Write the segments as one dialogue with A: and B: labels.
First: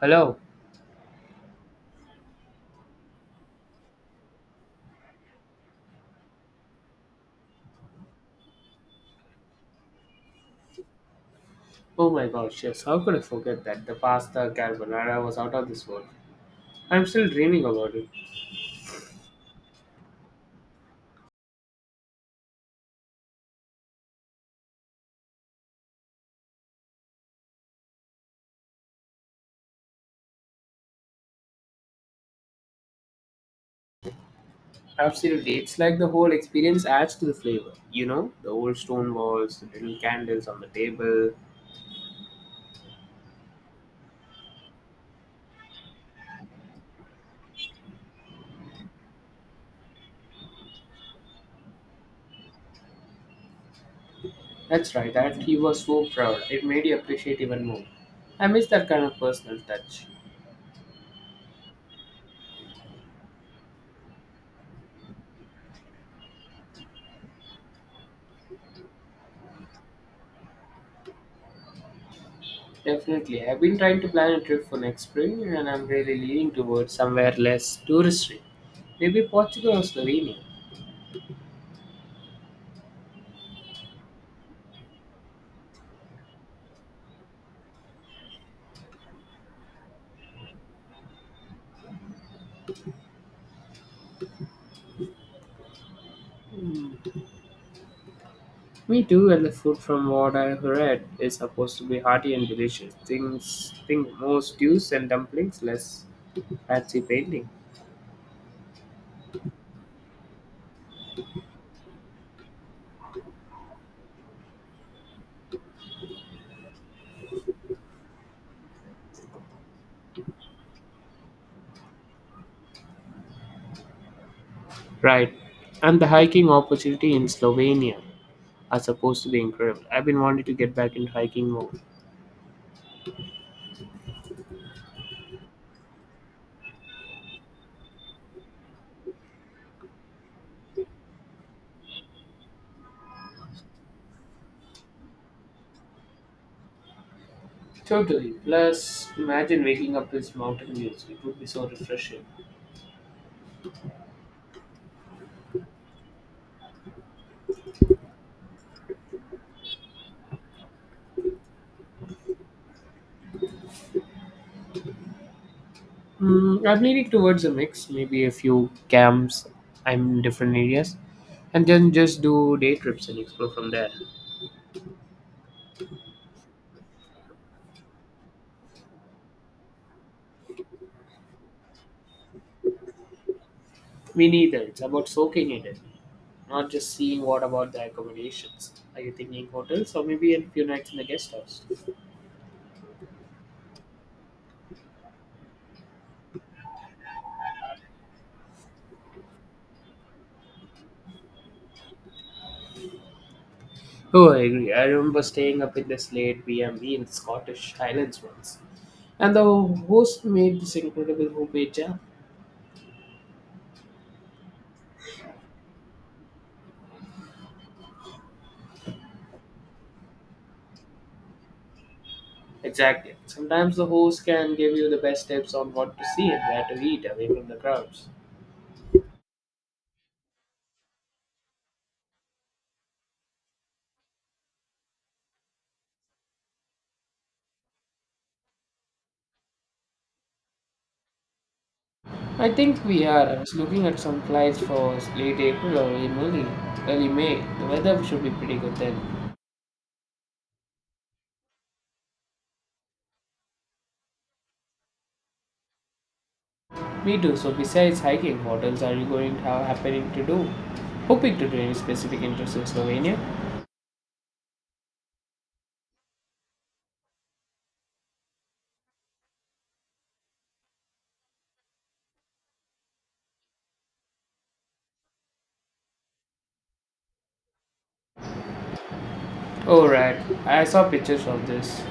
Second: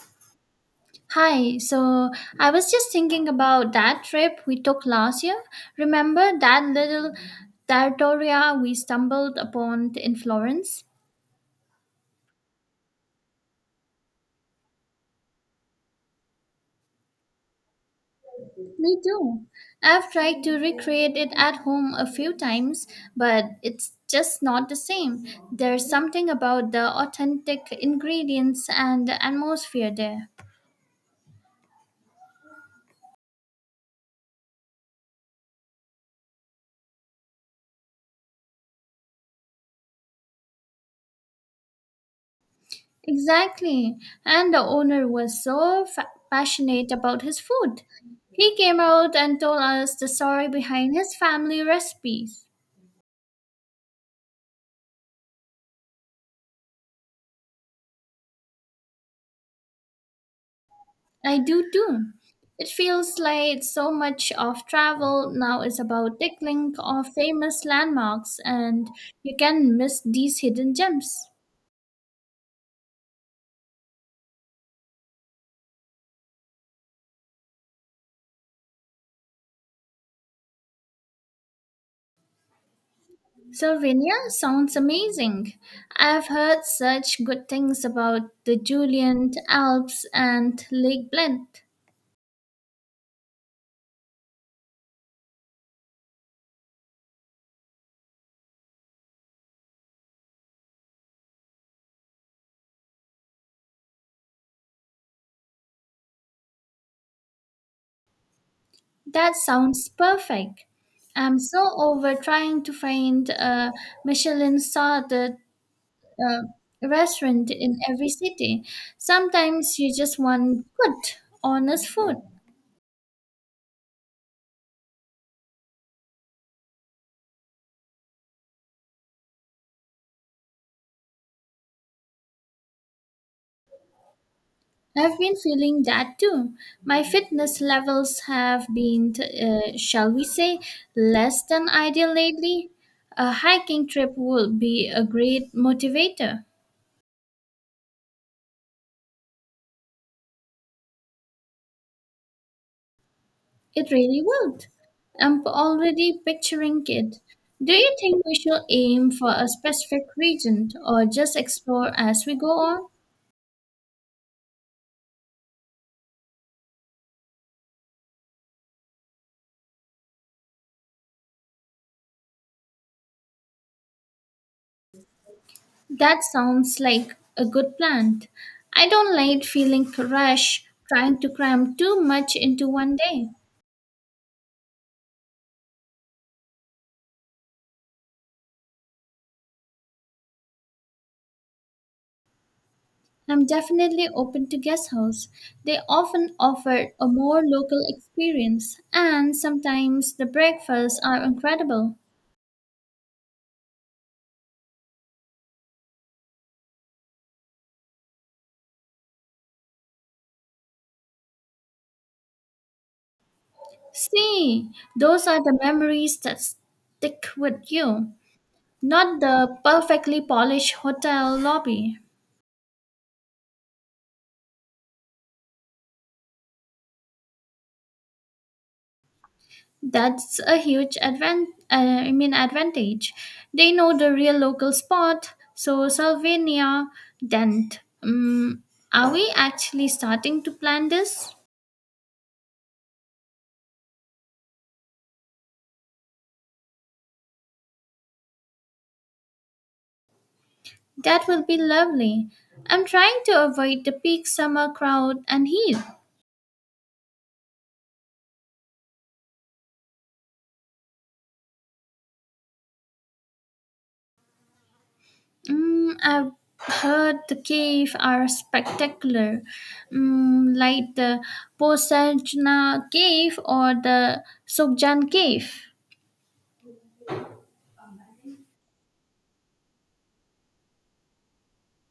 A: Hello.
B: Hi, so I was just thinking about that trip we took last year. Remember that little territoria we stumbled upon in Florence?
A: Oh my gosh, yes, how could I forget that? The pasta carbonara was out of this world. I'm still dreaming about it.
B: Me too. I've tried to recreate it at home a few times, but it's just not the same. There's something about the authentic ingredients and the atmosphere there.
A: Absolutely, it's like the whole experience adds to the flavor. You know, the old stone walls, the little candles on the table.
B: Exactly. And the owner was so passionate about his food. He came out and told us the story behind his family recipes.
A: That's right, that he was so proud. It made you appreciate even more. I miss that kind of personal touch.
B: I do too. It feels like so much of travel now is about tickling of famous landmarks and you can miss these hidden gems.
A: Definitely, I've been trying to plan a trip for next spring and I'm really leaning towards somewhere less touristy. Maybe Portugal or Slovenia.
B: Slovenia sounds amazing. I've heard such good things about the Julian Alps and Lake Bled.
A: Me too, and the food from what I read is supposed to be hearty and delicious. Things think more stews and dumplings, less fancy painting.
B: That sounds perfect. I'm so over trying to find a Michelin starred restaurant in every city. Sometimes you just want good, honest food.
A: Right. And the hiking opportunity in Slovenia are supposed to be incredible. I've been wanting to get back into hiking more.
B: I've been feeling that too. My fitness levels have been, shall we say, less than ideal lately. A hiking trip would be a great motivator.
A: Totally. Plus, imagine waking up with mountain views. It would be so refreshing.
B: It really would. I'm already picturing it. Do you think we should aim for a specific region or just explore as we go on?
A: I'm leaning towards a mix, maybe a few camps I'm in different areas, and then just do day trips and explore from there.
B: That sounds like a good plan. I don't like feeling rushed trying to cram too much into one day.
A: Me neither. It's about soaking in it, not just seeing what about the accommodations. Are you thinking hotels or maybe a few nights in the guest house?
B: I'm definitely open to guest house. They often offer a more local experience and sometimes the breakfasts are incredible.
A: Oh, I agree. I remember staying up in this late B&B in Scottish Highlands once. And the host made this incredible homemade jam.
B: See, those are the memories that stick with you, not the perfectly polished hotel lobby.
A: Exactly. Sometimes the host can give you the best tips on what to see and where to eat away from the crowds.
B: That's a huge advantage. They know the real local spot. So Sylvania, Dent. Are we actually starting to plan this?
A: I think we are. I was looking at some flights for late April or early May. Early May. The weather should be pretty good then.
B: That will be lovely. I'm trying to avoid the peak summer crowd and heat.
A: Me too. So besides hiking, what else are you going happening to do? Hoping to do any specific interests in Slovenia?
B: Mm, I've heard the cave are spectacular, mm, like the Posajna cave or the Sokjan cave.
A: Oh right, I saw pictures of this.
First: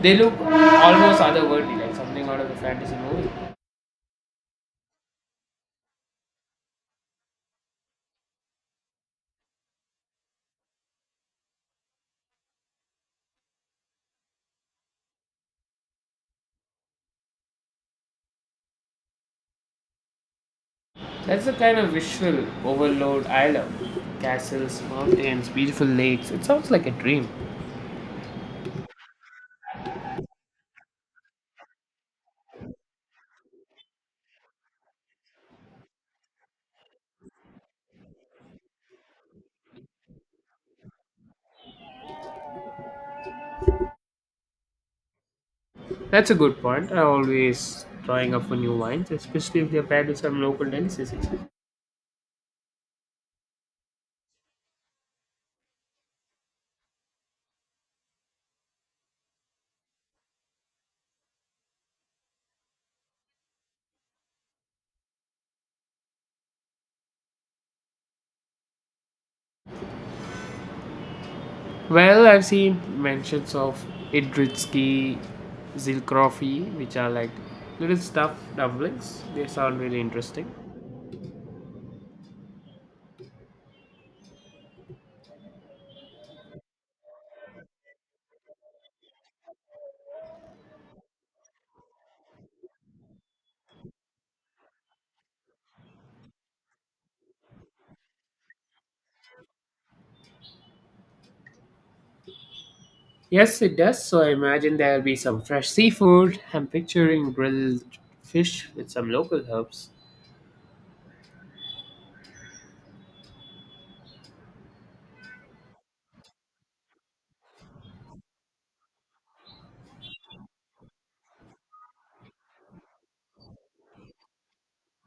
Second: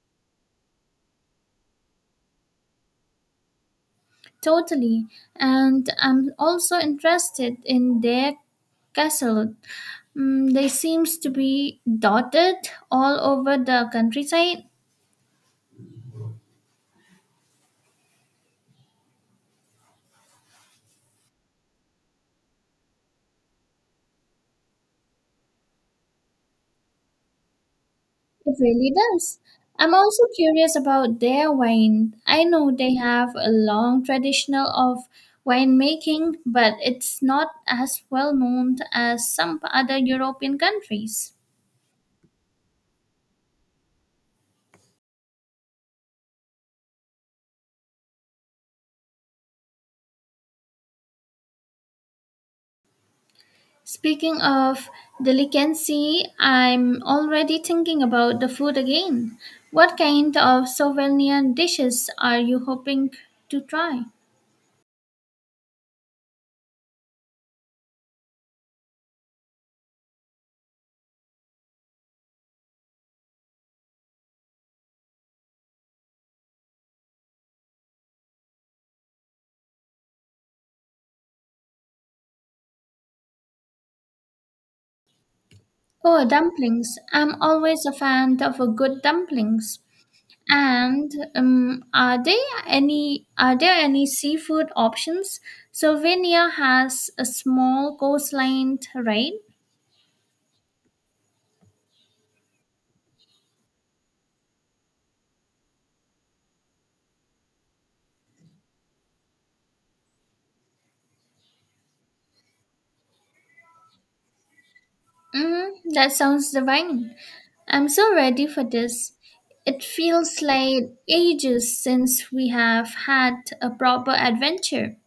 A: They look almost otherworldly, like something out of a fantasy movie.
B: Totally, and I'm also interested in their castle. Mm, they seems to be dotted all over the countryside.
A: That's the kind of visual overload I love. Castles, mountains, beautiful lakes. It sounds like a dream.
B: It really does. I'm also curious about their wine. I know they have a long tradition of winemaking, but it's not as well known as some other European countries.
A: That's a good point. I am always trying up for new wines, especially if they're paired with some local delicacies.
B: Speaking of delicacy, I'm already thinking about the food again. What kind of souvenir dishes are you hoping to try?
A: Well, I've seen mentions of Idritsky Zilkrofi, which are like little stuffed dumplings. They sound really interesting.
B: Oh, dumplings. I'm always a fan of a good dumplings. And Are there any seafood options? Slovenia has a small coastline, right?
A: Yes, it does. So I imagine there'll be some fresh seafood. I'm picturing grilled fish with some local herbs.
B: Mm, that sounds divine. I'm so ready for this. It feels like ages since we have had a proper adventure.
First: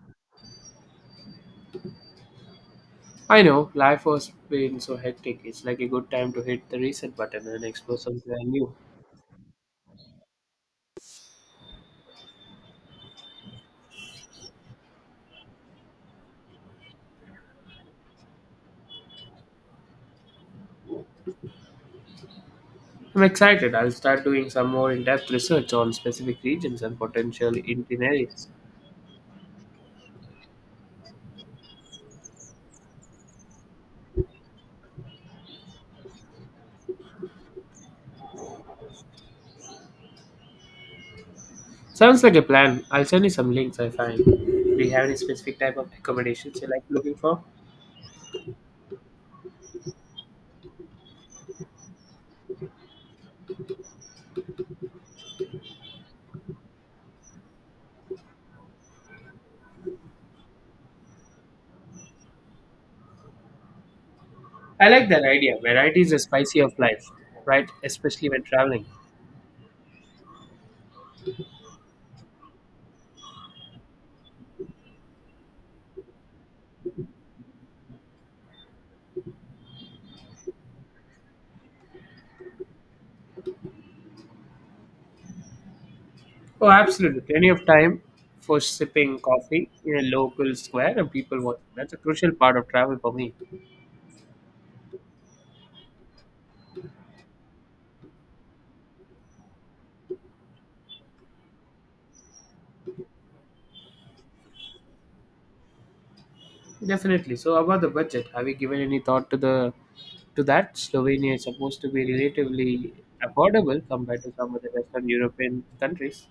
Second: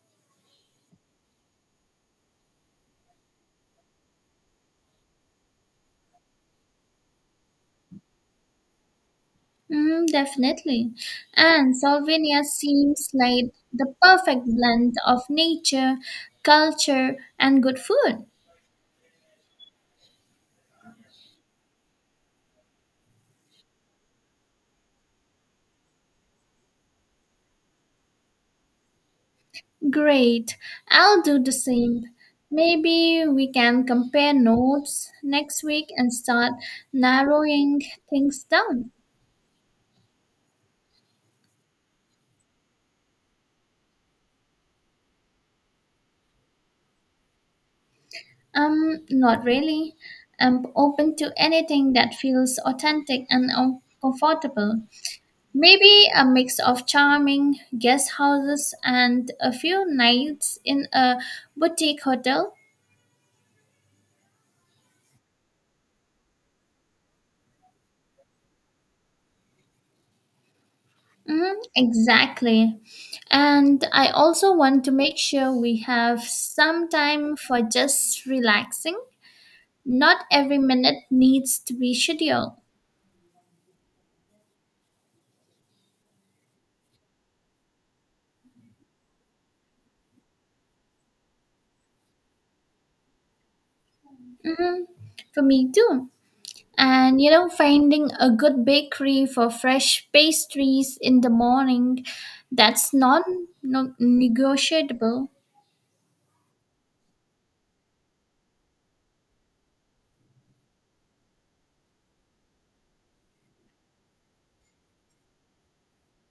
A: I know, life was being so hectic. It's like a good time to hit the reset button and explore something new.
B: Mm, definitely. And Slovenia seems like the perfect blend of nature, culture, and good food.
A: I'm excited. I'll start doing some more in depth research on specific regions and potential itineraries.
B: Great, I'll do the same. Maybe we can compare notes next week and start narrowing things down.
A: Sounds like a plan. I'll send you some links I find. Do you have any specific type of accommodations you like looking for?
B: Not really. I'm open to anything that feels authentic and comfortable. Maybe a mix of charming guest houses and a few nights in a boutique hotel.
A: I like that idea. Variety is the spicy of life, right? Especially when traveling.
B: Mhm, exactly. And I also want to make sure we have some time for just relaxing. Not every minute needs to be scheduled.
A: Oh, absolutely. Plenty of time for sipping coffee in a local square and people watching. That's a crucial part of travel for me.
B: Hmm. For me too. And you know, finding a good bakery for fresh pastries in the morning, that's not negotiable.
A: Definitely. So, about the budget, have you given any thought to that? Slovenia is supposed to be relatively affordable compared to some of the Western European countries.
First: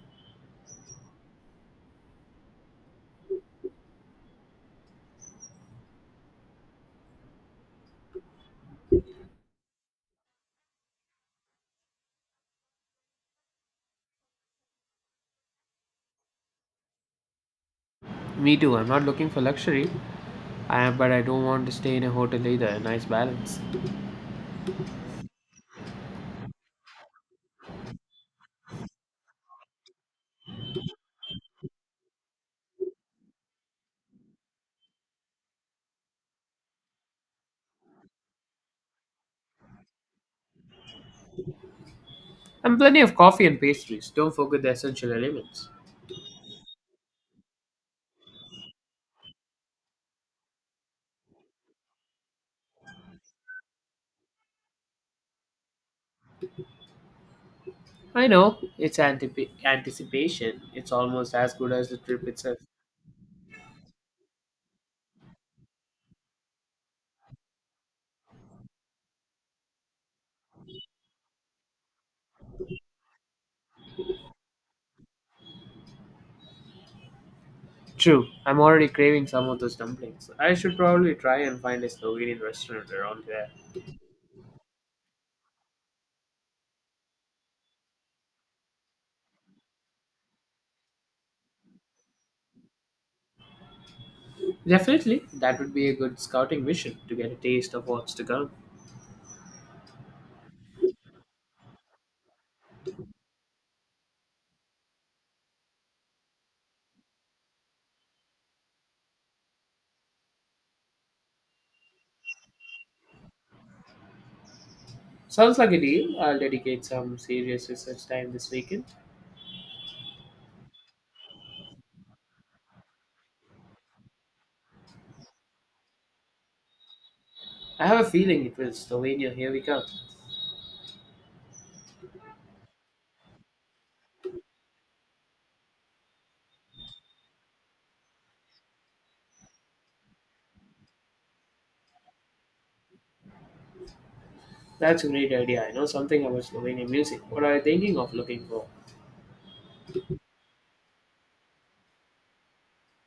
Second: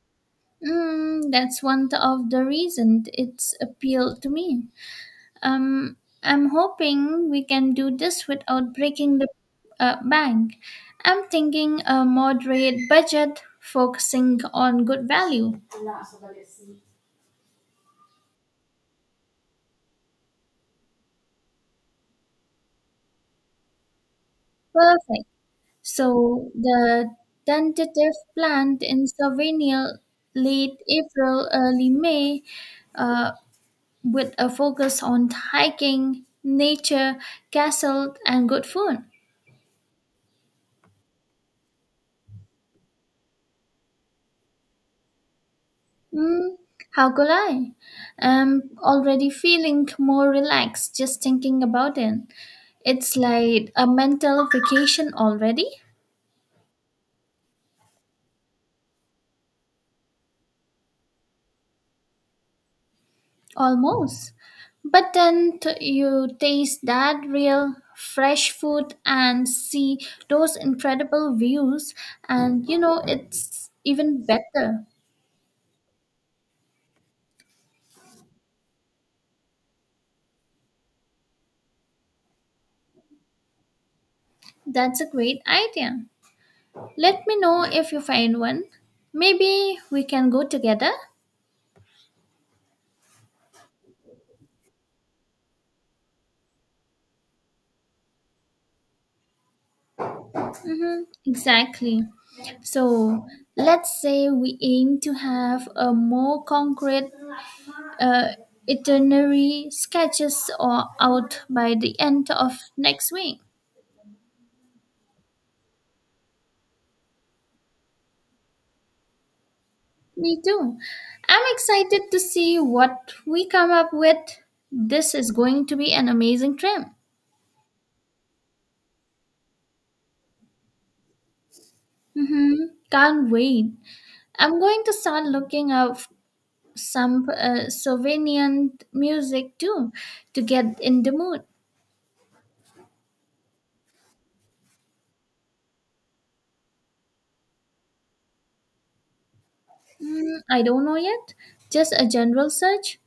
B: Mm, that's one of the reasons it's appealed to me. Um, I'm hoping we can do this without breaking the bank. I'm thinking a moderate budget focusing on good value.
A: Me too. I'm not looking for luxury, but I don't want to stay in a hotel either. A nice balance.
B: Perfect. So the tentative plant in Slovenia late April, early May, uh, with a focus on hiking, nature, castle, and good food.
A: And plenty of coffee and pastries. Don't forget the essential elements.
B: Mm, how could I? I'm already feeling more relaxed just thinking about it. It's like a mental vacation already,
A: I know, it's anticipation. It's almost as good as the trip itself.
B: almost. But then you taste that real fresh food and see those incredible views, and you know, it's even better.
A: True, I'm already craving some of those dumplings. I should probably try and find a Slovenian restaurant around here.
B: That's a great idea. Let me know if you find one. Maybe we can go together.
A: Definitely, that would be a good scouting mission to get a taste of what's to come.
B: Mm-hmm, exactly. So let's say we aim to have a more concrete uh, itinerary sketches or out by the end of next week.
A: Sounds like a deal. I'll dedicate some serious research time this weekend.
B: Me too. I'm excited to see what we come up with. This is going to be an amazing trip.
A: I have a feeling it will. Slovenia, here we come.
B: Mm-hmm. Can't wait. I'm going to start looking up some Slovenian music too to get in the mood.
A: That's a great idea. I know something about Slovenian music. What are you thinking of looking for?
B: Mm, I don't know yet. Just a general search.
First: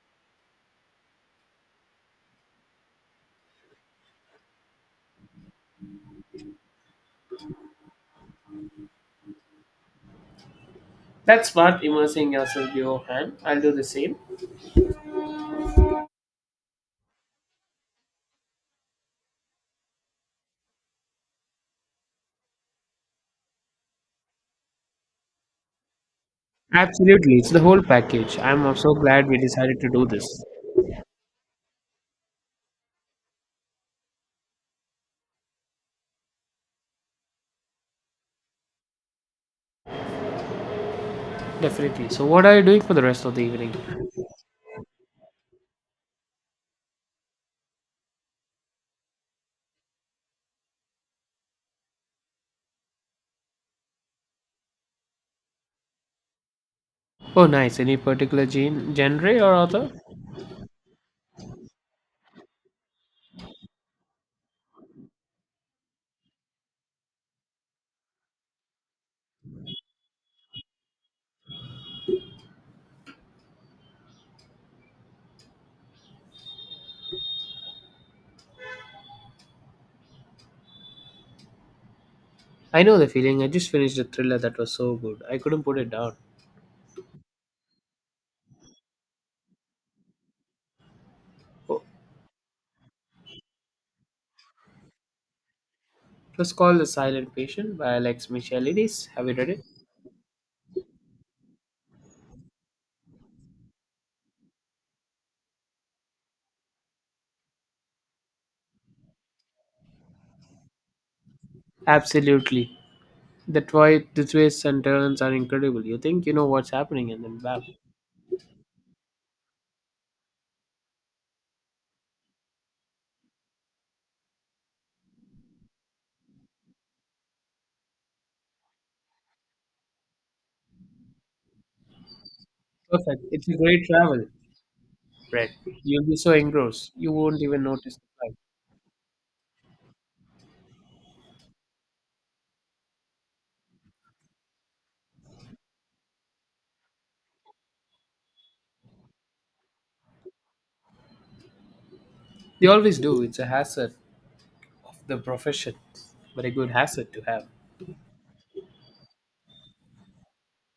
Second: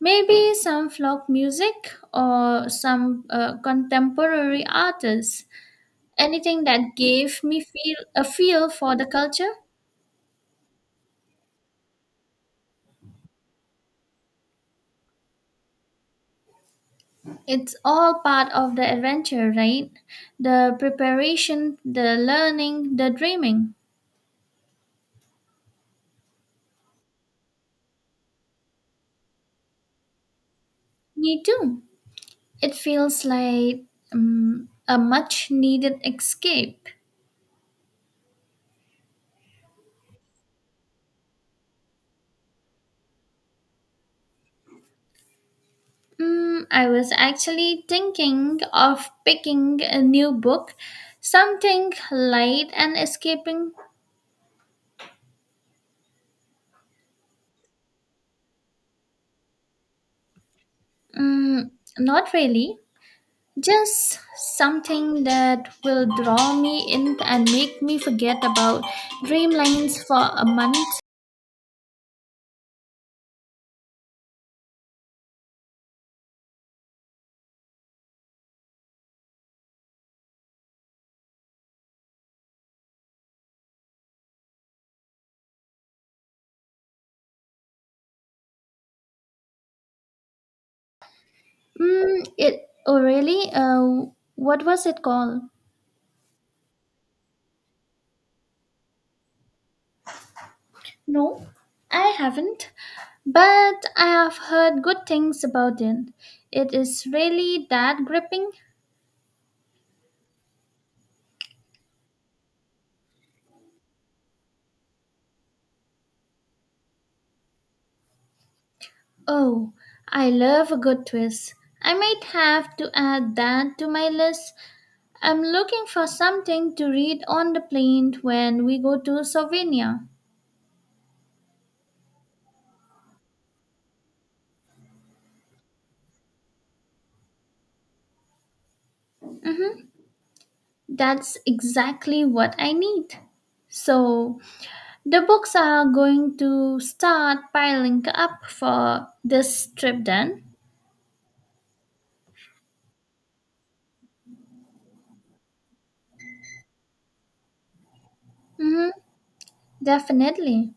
B: Maybe some folk music or some contemporary artists. Anything that gave me feel a feel for the culture.
A: That's smart, immersing yourself beforehand. I'll do the same.
B: It's all part of the adventure, right? The preparation, the learning, the dreaming.
A: Absolutely, it's the whole package. I'm so glad we decided to do this.
B: Me too. It feels like a much needed escape.
A: Definitely. So, what are you doing for the rest of the evening?
B: Mm, I was actually thinking of picking a new book, something light and escaping.
A: Oh, nice. Any particular genre or author?
B: Mm, not really, just something that will draw me in and make me forget about Dreamlines for a month.
A: I know the feeling. I just finished a thriller that was so good. I couldn't put it down. Oh,
B: Mm, it oh really? What was it called?
A: it was called The Silent Patient by Alex Michalides. Have you read it?
B: No, I haven't, but I have heard good things about it. It is really that gripping.
A: Absolutely. The why the twists and turns are incredible. You think you know what's happening, and then bam,
B: Oh, I love a good twist. I might have to add that to my list. I'm looking for something to read on the plane when we go to Slovenia.
A: perfect. It's a great travel, Brett. You'll be so engrossed, you won't even notice the time.
B: That's exactly what I need. So, the books are going to start piling up for this trip then?
A: They always do. It's a hazard, the profession, but a good hazard to have.
B: Mm-hmm, definitely.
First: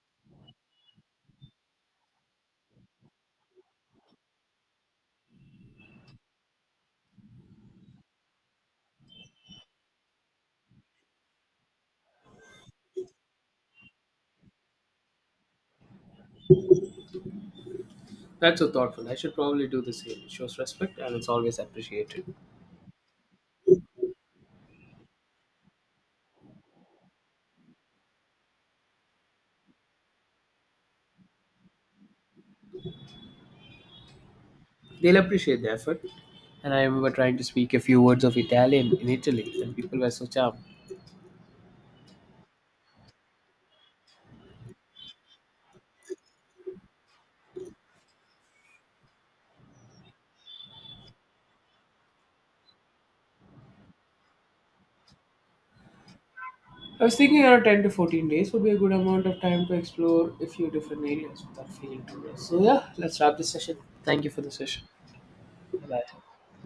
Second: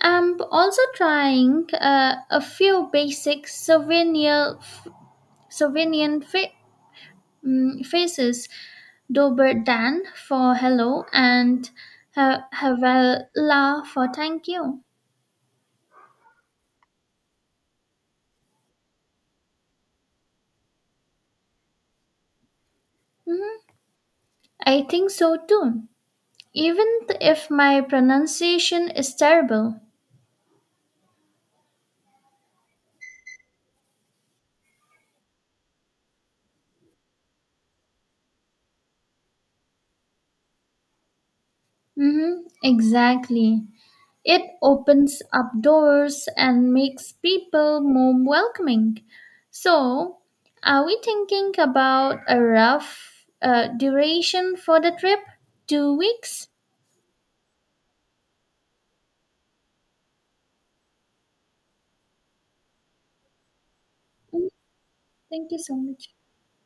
B: I'm also trying a few basic souvenir, Slovenian faces Dober Dan for hello and Havela for thank you.
A: That's so thoughtful. I should probably do the same. It shows respect, and it's always appreciated.
B: Mhm. I think so too, even if my pronunciation is terrible.
A: They'll appreciate the effort. And I remember trying to speak a few words of Italian in Italy, and people were so charmed.
B: Mhm, exactly. It opens up doors and makes people more welcoming. So, are we thinking about a rough duration for the trip? 2 weeks?
A: I was thinking around 10 to 14 days would be a good amount of time to explore a few different areas without feeling too rushed. So, yeah, let's wrap this session. Thank you for
B: Mhm,
A: the session.
B: thank you so
A: Bye
B: much.
A: bye.